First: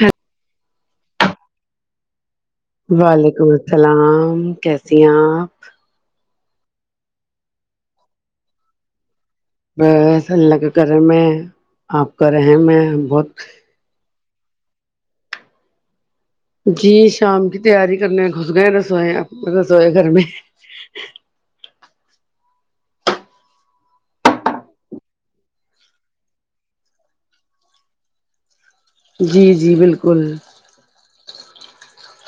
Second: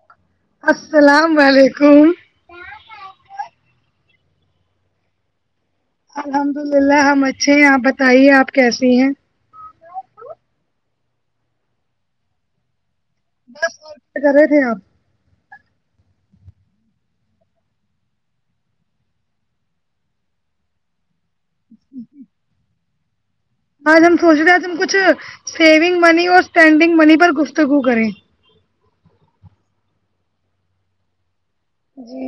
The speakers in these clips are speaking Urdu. ہاں السلام وعلیکم وعلیکم السلام کیسی آپ الحمد للہ ہم اچھے ہیں آپ بتائیے آپ کیسی ہیں بس اللہ کا کرم ہے آپ کا رہم ہےہم بہت کرے تھے آپ جی شام کی تیاری کرنے گھس گئے رسوئینے رسوئی گھر میں ھ ھ آج ہم سوچ رہے ہیں تم کچھ سیونگ منی اور اسٹینڈنگ منی پر گفتگو کریں جی جی بالکل جی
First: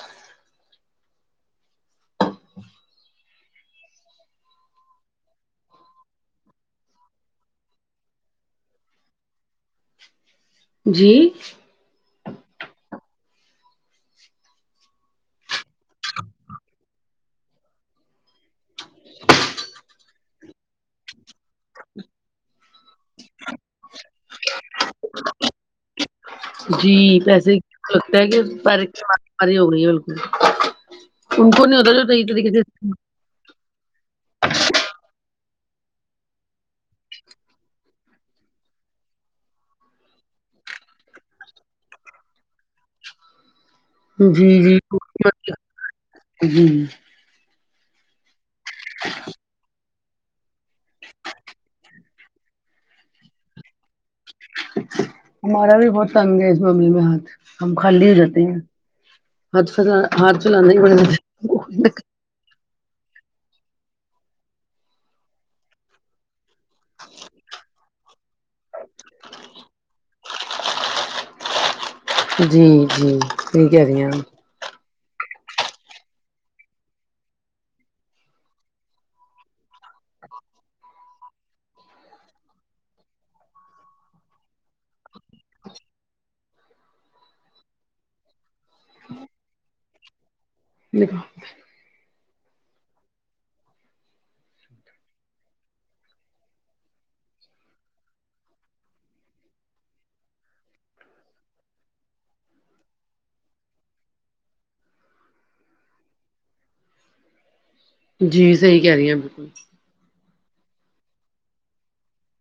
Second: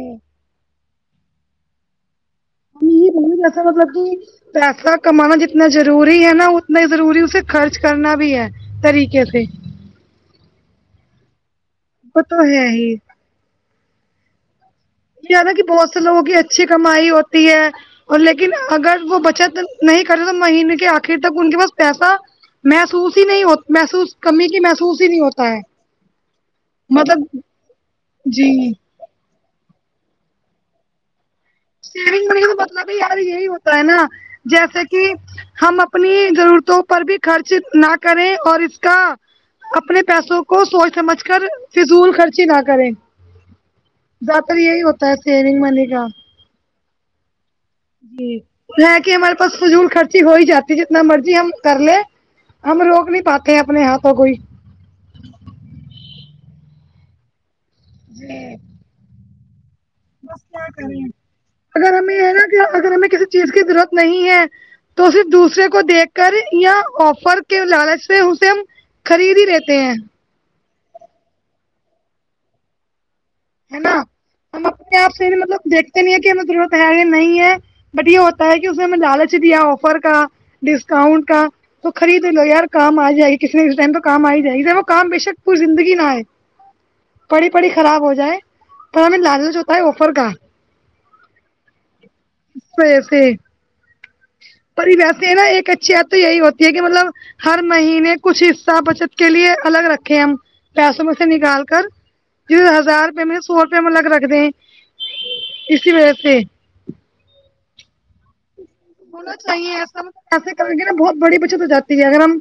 یہ بن [unintelligible] گ جیسا مطلب کہ پیسہ کمانا جتنا ضروری ہے نا اتنا ضروری اسے خرچ کرنا بھی ہے طریقے سے جی وہ تو ہے ہی کیا نا کہ بہت سے لوگوں کی اچھی کمائی ہوتی ہے اور لیکن اگر وہ بچت نہیں کرتے تو مہینے کے آخر تک ان کے پاس پیسہ محسوس ہی نہیں ہو محسوس کمی کی محسوس ہی نہیں ہوتا ہے جی مطلب جی مت اری ہو گئی ہے بالکل ان کو نہیں ہوتا جو صحیح سیونگ منی طریقے کا سے مطلب یار یہی ہوتا ہے نا جیسے کہ ہم اپنی ضرورتوں پر بھی خرچ نہ کریں اور اس کا اپنے پیسوں کو سوچ سمجھ کر فضول خرچی نہ کریں زیاد تر جی یہی ہوتا ہے جی سیونگ منی کا جی جی یہ کہ ہمارے پاس فضول خرچی ہو ہی جاتی جتنا مرضی ہم کر لیں ہم روک نہیں پاتے ہیں اپنے ہاتھوں کوئی ہمارا بھی بہت تنگ ہے اس معاملے میں ہاتھ ہم خاللی رہتے ہیں ہاتھ پہ ہاتھ چلانے والے میچ ہاں اگر ہمیں کسی چیز کی ضرورت نہیں ہے تو صرف دوسرے کو دیکھ کرے یا آفر کے لالچ سے اسے ہم خرید ہی لیتے ہیں جی جی صحیح ہے کہہ نا رہی ہیں ہم اپنے آپ سے بھی مطلب دیکھتے نہیں ہیں کہ ہمیں ضرورت ہے یہ نہیں ہے بٹ یہ ہوتا ہے کہ اس نے ہمیں لالچ دیا آفر کا ڈسکاؤنٹ کا تو خرید لو یار کام آ جائےے کسی نے اس ٹائم تو کام آ ہی جائے گ وہ کام بے شک پوری زندگی نہ آئے پڑی پڑی خراب ہو جائے تو ہمیں لالچ ہوتا ہے آفر کا [unintelligible] [unintelligible] پر ویسے نا ایک اچھی عادت تو یہی ہوتی ہے کہ مطلب ہر مہینے کچھ حصہ بچت کے لیے الگ رکھے ہم پیسوں میں سے نکال کر ج ہزار روپئے مے سو روپئے لگ رکھ دہیں اسی وجہ سے جی صحیح کہہ رہی ہیں ہونا بالکل چاہیے ایسا ایسے کرو گے نا بہت بڑی بچت ہو جاتی ہے اگر ہم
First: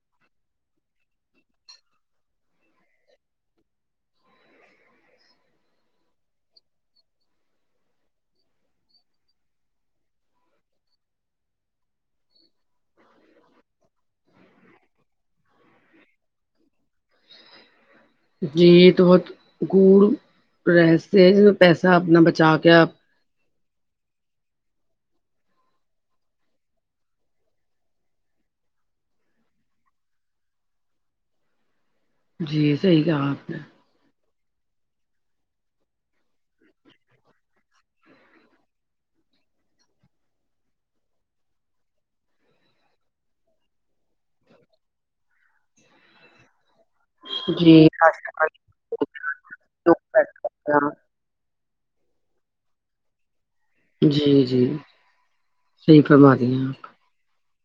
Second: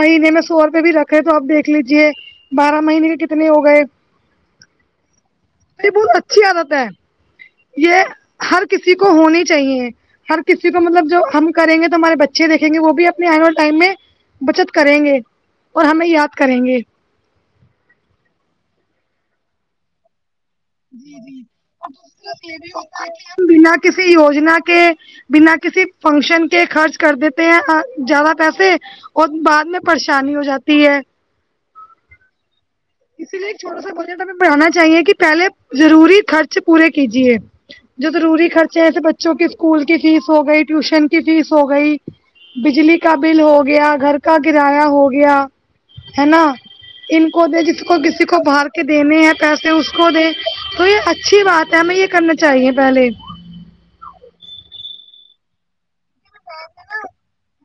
مہینے میں سو روپئے بھی رکھے تو آپ دیکھ لیجے بارہ مہینے کے کتنے ہو گئے یہ بہت اچھی عادت ہے یہ ہر کسی کو ہونی چاہیے ہر ک سی کو مطلب جو ہم کریں گے تو ہمارے بچے دیکیں گے وہ بھی اپنے آنے والے ٹائم میں بچت کریں گے اور ہمیں یاد کریں گے جی یہ تو بہت گڑ رہسیہ ہے ج پیسہ اور اپنا دوسری بات بچا یہ بھی کے آپ ہوتا ہے کہ بنا کسی یوجنا کے بنا کسی فنکشن کے خرچ کر دیتے ہیں زیادہ پیسے اور بعد میں پریشانی ہو جاتی ہے جی صحیح کہا اسی لیے آپ ایک نے چھوٹا سا بجٹ ہمیں بنانا چاہیے کہ پہلے ضروری خرچ پورے کیجیے جو ضروری خرچے ایسے بچوں کی اسکول کی فیس ہو گئی ٹیوشن کی فیس ہو گئی بجلی کا بل ہو گیا گھر کا کرایہ ہو گیا ہے نا ان کو دے جس جی کو خاص کسی کو کر بار کے دینے ہیں پیسے اس کو دے تو یہ اچھی بات ہے ہمیں یہ کرنا چاہیے پہلے جی جی صحیح فرما رہی آپ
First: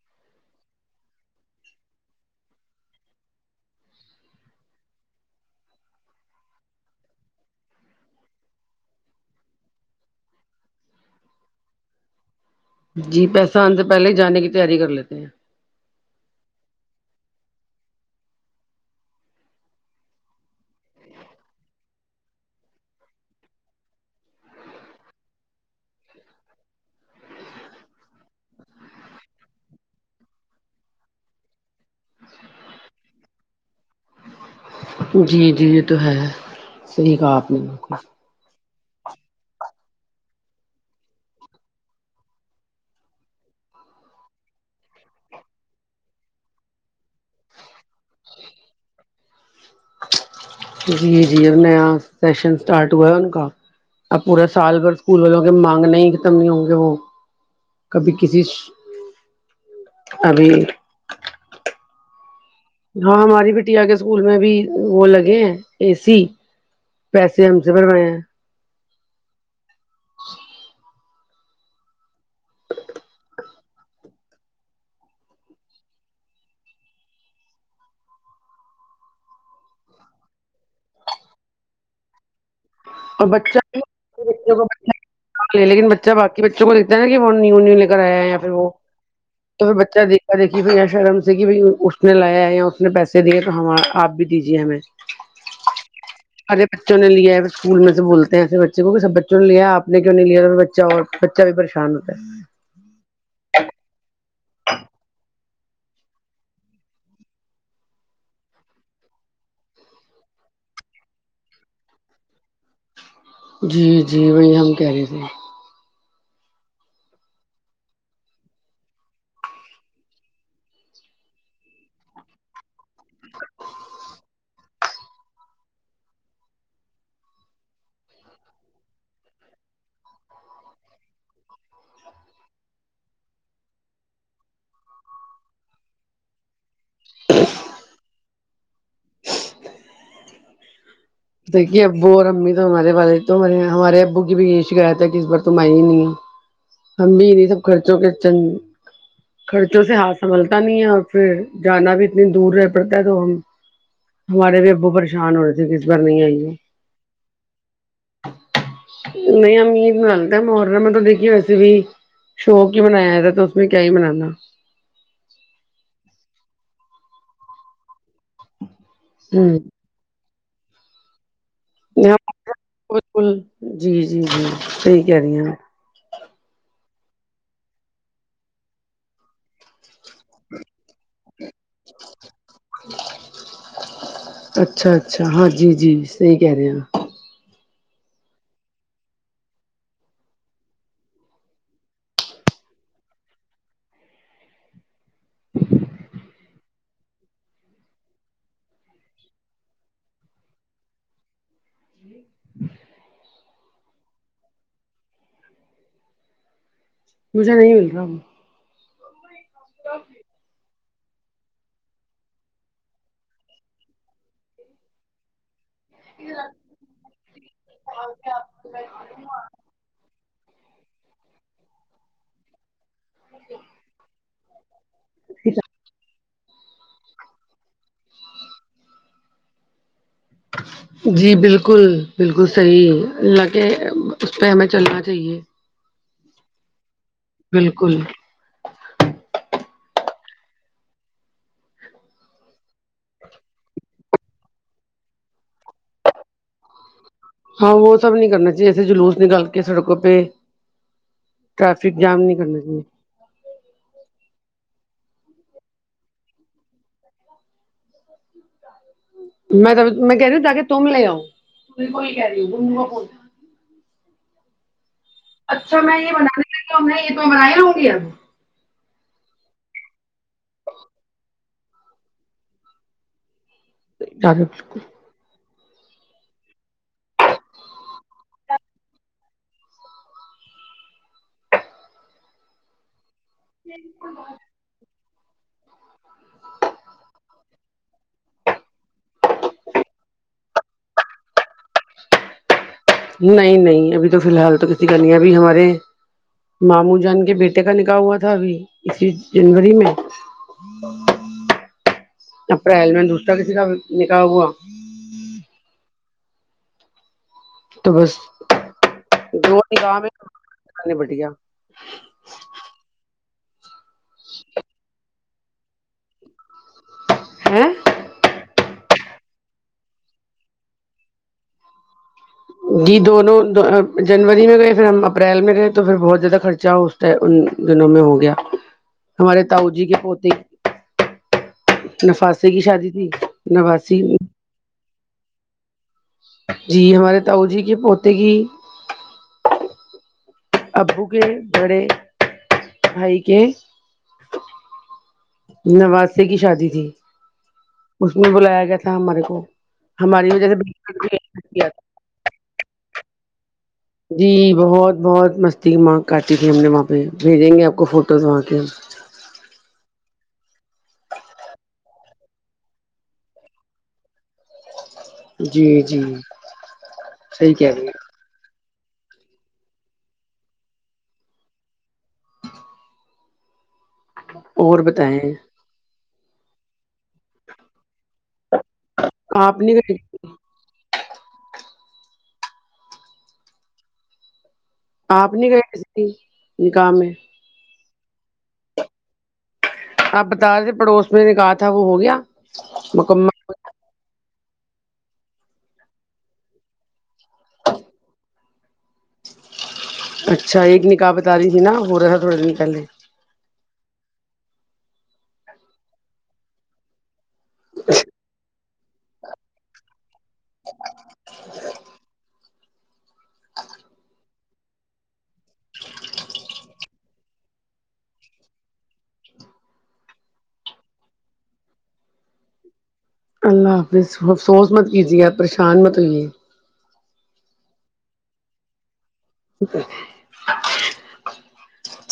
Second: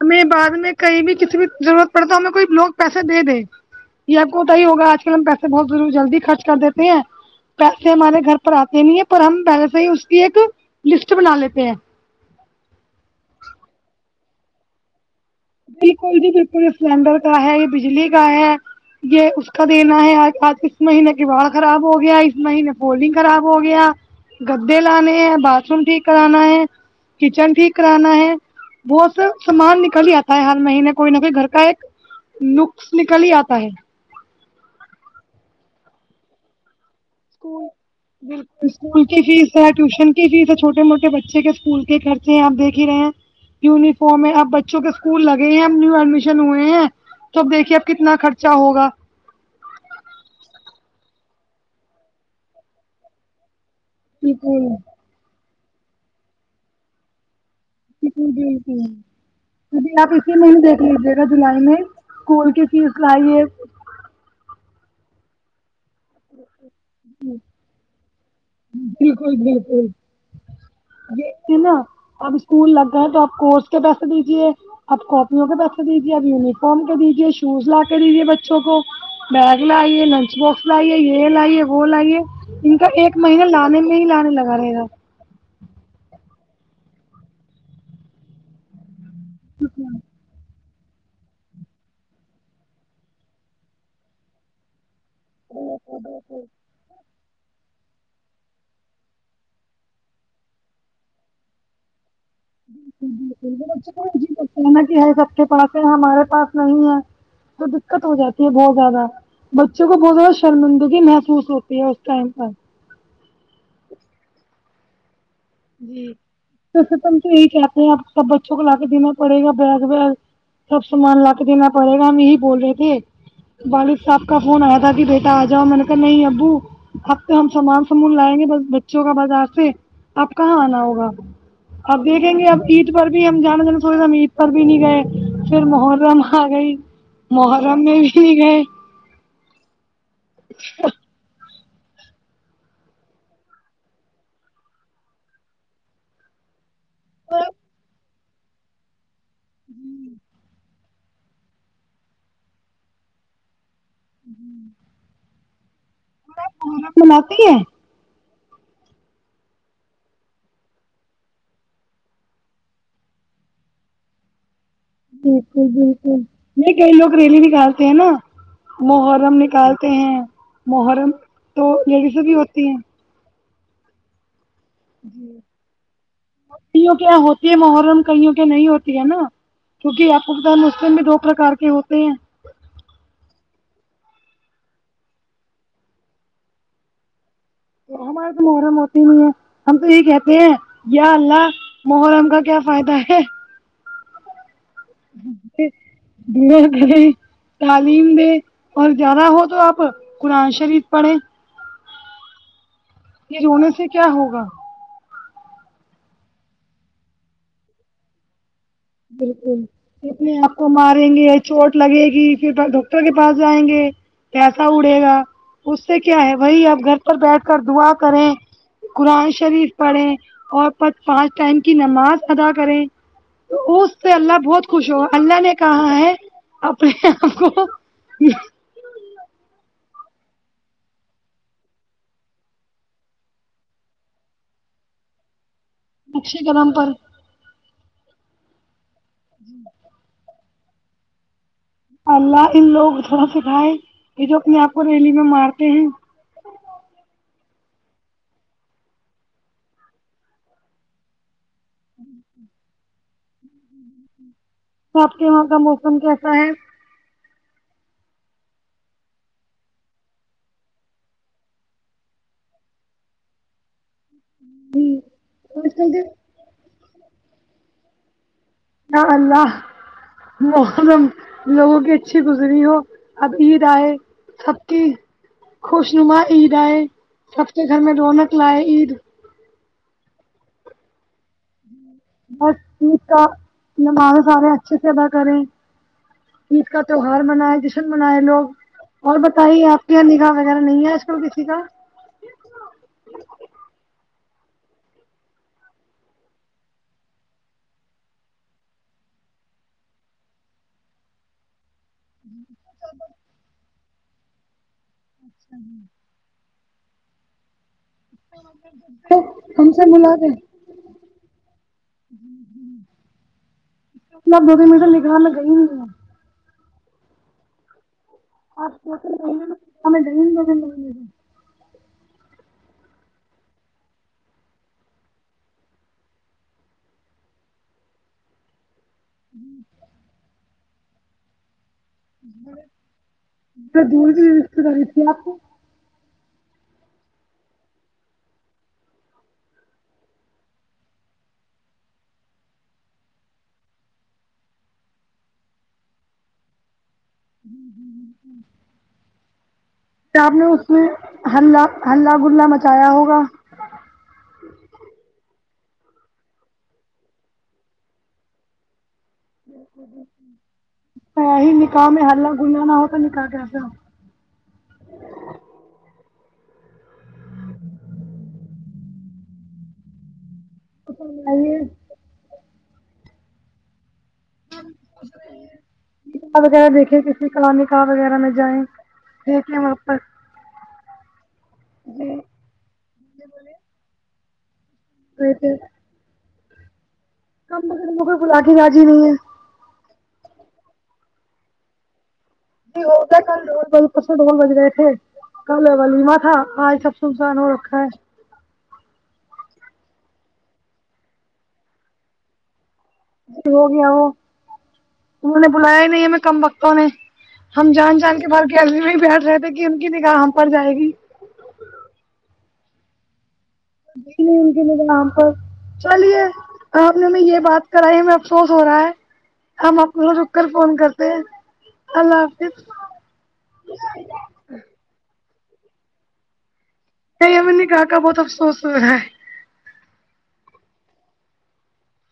ہمیں بعد میں کہیں بھی کسی بھی ضرورت پڑے تو ہمیں کوئی لوگ پیسے دے دیں یہ اب ہوتا ہی ہوگا آج کل ہم پیسے بہت ضرور جلدی خرچ کر دیتے ہیں پیسے ہمارے گھر پر آتے نہیں ہے پر ہم پہلے سے ہی اس کی ایک لسٹ بنا لیتے ہیں جی پیسہ آنے سے پہلے ہی جانے کی تیاری کر لیتے ہیں بالکل جی بالکل یہ سلنڈر کا ہے یہ بجلی کا ہے یہ اس کا دینا ہےآج آج کس مہینے کی باڑھ خراب ہو گیا ہے اس مہینے پولنگ خراب ہو گیا گدے لانے ہیں باتھ روم ٹھیک کرانا ہے کچن ٹھیک کرانا ہے بہت سے سامان نکل ہی آتا حال مہینے کوئی نہ کوئی گھر کا ایک نکس نکل ہی آتا ہے جی جی یہ تو ہے صحیح کہا آپ نے اسکول بالکل اسکول کی فیس ہے ٹیوشن کی فیس ہے چھوٹے موٹے بچے کے اسکول کے خرچے ہیں آپ دیکھ ہی رہے ہیں یونیفارم ہے اب بچوں کے اسکول لگے ہیں ہم نیو ایڈمیشن ہوئے ہیں تو اب دیکھیے اب کتنا خرچہ ہوگا جی جی نیا سیشن اسٹارٹ ہوا ان کا ا پورا بالکل سال بھر اسکول والوں کی مانگ نہیں ختم نہیں ہوں گے وہ جی کبھی کسی جی جی جی آپ اسی ابھی مہینے دیکھ لیجیے گا جولائی میں اسکول کے ہاں ہماری بٹیا کے اسکول میں بھی وہ لگے ہیں اے سی پیسے ہم سے بھروائے ہیں بالکل بالکل دیکھتے نا اب اسکول لگ گئے تو آپ کورس کے پیسے دیجیے اب کاپیوں کے پیسے دیجیے اب یونیفارم کے دیجیے شوز لا کے دیجیے بچوں کو بیگ لائیے لنچ باکس لائیے یہ لائیے وہ لائیے ان کا ایک اور مہینہ بچہ لانے میں ہی لانے بچوں لگا کو رہے گا لے لیکن بچے باقی بچوں کو دیکھتے ہے کہ وہ نیو نیو لے کر آے ہے یا پھر وہ تو پھر بچہ دیکھا دیکھ بھیا شرم سے کہ بھائی اس نے لایا ہے یا اس نے پیسے دیے تو ہم آپ بھی دیجیے ہمیں [inaudible] سارے بچوں نے لیا اسکول میں سے بولتے ہے ایسے بچے کو کہ سب بچوں نے لیا آ نے کیوں نہیں لیا تو بچہ اور بچہ بھی پریشان ہوتا ہے بالکل بالکل [unintelligible] کہتے ہے نہ سب کے پاس ہے ہمارے پاس نہیں ہے تو دقت ہو جاتی ہے بہت زیادہ بچوں کو بہت زیادہ شرمندگی محسوس ہوتی ہے اس ٹائم پر جی جی وہی ہم کہہ رہے تھے جی تو تم تو یہی کہتے ہیں آپ سب بچوں کو لا کے دینا پڑے گا بیگ ویگ سب سامان لا کے دینا پڑے گا ہم یہی بول رہے تھے والد صاحب کا فون آیا تھا کہ بیٹا آ جاؤ میں نے کہا نہیں ابو اب تو ہم سامان سمون لائیں گے بس بچوں کا بازار سے آپ کہاں آنا ہوگا اب دیکھیں گے اب عید پر بھی ہم جانا جانا تھوڑے سا ہم عید پر بھی نہیں گئے پھر محرم آ گئی محرم میں بھی نہیں گئے [inaudible] دیکھیے ابو اور امی تو ہمارے والے تو ہمار ہمارے ابو کی بھی یہی شکایت ہے کہ اس بار تم آئی ہی نہیں ہم بھی انہی سب خرچوں کے چند خرچوں سے ہاتھ سنبھلتا نہیں ہے اور پھر جانا بھی اتنی دور رہ پڑتا ہے تو ہم ہمارے بھی ابو پریشان ہو رہے تھے کی اس بار نہیں آئی ہے محرم مناتی ہے نہیں ہم عید منالیتے ہیں محرم میں تو دیکھیے بھی شوق ہی منایا ہے تھا تو اس میں کیا ہی منانا بالکل بالکل یہ کئی لوگ ریلی نکالتے ہیں نا محرم ہوں نکال تے ہیں محرم تو لیڈیزیں بھی ہوتی ہیں بالکل جی جی جی صحیح کہہ رہی ہوں کئیوں کے یہاں ہوتی ہے محرم کئیوں کے نہیں ہوتی ہے نا کیونکہ آپ کو پتا ہے مسلم بھی دو پرکار کے ہوتے ہیں اچھا اچھا ہاں جی جی صحیح کہہ رہے ہمارے تو محرم ہوتی نہیں ہے ہم تو یہ کہتے ہیں یا اللہ محرم کا کیا فائدہ ہے [unintelligible] تعلیم دے اور زیادہ ہو تو آپ قرآن شریف پڑھیں یہ رونے سے کیا ہوگا مجھے نہیں مل رہا بالکل اپنے آپ کو ماریں گے چوٹ لگے گی پھر ڈاکٹر کے پاس جائیں گے پیسہ اڑے گا اس سے کیا ہے وہی آپ گھر پر بیٹھ کر دعا کریں قرآن شریف پڑھیں اور پنچ پانچ ٹائم کی نماز ادا کریں اس سے اللہ بہت خوش ہوگا اللہ نے کہا ہے اپنے آپ کو جی بالکل بالکل صحیح اللہ کہ اس پہ ہمیں چلنا چاہیے نقشہ قدم پر بالکل اللہ ان لوگ کو تھوڑا سکھائے کہ جو اپنے آپ کو ریلی میں مارتے ہیں ہاں وہ سب نہیں کرنا چاہیے ایسے جلوس نکال کے سڑکوں پہ ٹریفک جام نہیں کرنا چاہیے تو آپ کے یہاں کا موسم کیسا ہے [unintelligible] میں تو میں کہہ رہی ہوں جا کے تم لے آؤ [unintelligible] اچھا کل میں کے یہ بنانے لاگو گی اے تمہارے ہوگیا یا اللہ محرم لوگوں کی اچھی گزری ہو اب عید آئے اب سب کی خوش نما عید آئے سب کے گھر میں رونق لائے عید بس عید کا نمازیں سارے اچھے سے ادا کریں عید کا تہوار منائے جشن منائے لوگ اور بتائیے آپ کے یہاں نگاہ وغیرہ نہیں ہے آج کل کسی کا نہیں نہیں ابھی تو فی الحال تو کسی کا نہیں ہے ابھی تو ہمارے ماموں جان کے بیٹے کا نکاح ہوا تھا ابھی اسی جنوری میں اپریل میں دوسرا کسی کا نکاح ہوا اچھا جی تو بس تو [unintelligible] دو ہم ہے سے کام ملا ہے بٹیا اپنا دو بھی [unintelligible] مٹر نگان لگئی ہ ہے آ میں دی ل بےے [unintelligible] جی دونوں جنوری میں گئے پھر ہم اپریل میں گئے تو پھر بہت زیادہ خرچہ ہو ان دنوں میں ہو گیا ہمارے تاؤ جی کے پوتی نفاسے کی شادی تھی نواسی کری تھی آپ کو جی ہمارے تاؤ جی کے پوتے کی ابو کے بڑے بھائی کے نواسے کی شادی تھی اس میں بلایا گیا تھا ہمارے کو کیا ہماری آپ نے وجہ سے اس میں ہلہ [unintelligible] ہلہ گلا مچایا ہوگا جی بہت بہت مستی وہاں کاٹی تھی ہم نے وہاں پہ بھیجیں گے آپ کو فوٹوز وہاں کے ای ہی نکاح میں ہلہ گلہ نہ ہو تو نکاح کیسا ہو جی جی صحیح کہ رہے ہیں [unintelligible] اور بتائے اور وغیرہ دیکھے کسی کلامی وغیرہ میں جائیں پھینکیں آپ وہاں نے پر جی آپ نہیں گئے کسی بھی نکاح میں [unintelligible] بلا کے راضی نہیں ہیں آپ بتا رہے تھے پڑوس میں نکاح تھا وہ ہو گیا ج وہ تو ک مکمل [unintelligible] اس میں ڈول بج گئے تھے کل ولیما تھا آج سب سنسان ہو رکھا ہے اچھا ایک نکاح بتا رہی تھی نا ہو رہا تھا تھوڑے دن پہلے ہو گیا وہ انوں نے بلایا ہی نہیں ہے میں کم بختوں نے ہم جان جان کے بھر گمی میں بیٹھ رہے تھے کہ ان کی نگاہ ہم پر جائے گی نہیں نہیں انکے نگھا ہم پر چلیے آپ نے ہمیں یہ بات کراے ہم افسوس ہو رہا ہے ہم اپ کو رخ کر فون کرتے ہیں اللہ حافظ اللہ حافظ افسوس مت کیجیے آپ پریشان مت ہوئیے نہیں ہمیں نکاح کا بہت افسوس ہو رہا ہے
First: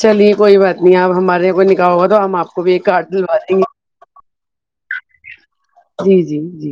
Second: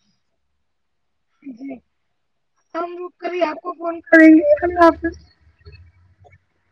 چلیے کوئی بات نہیں آپ ہمارے یہاں کوئی نکاح ہوگا توہ ہم آپ کو بھی ایک ہم کارڈ رک کر دلوا ہی دیں آپ گے کو فون اللہ حافظ [unintelligible] جی جی جی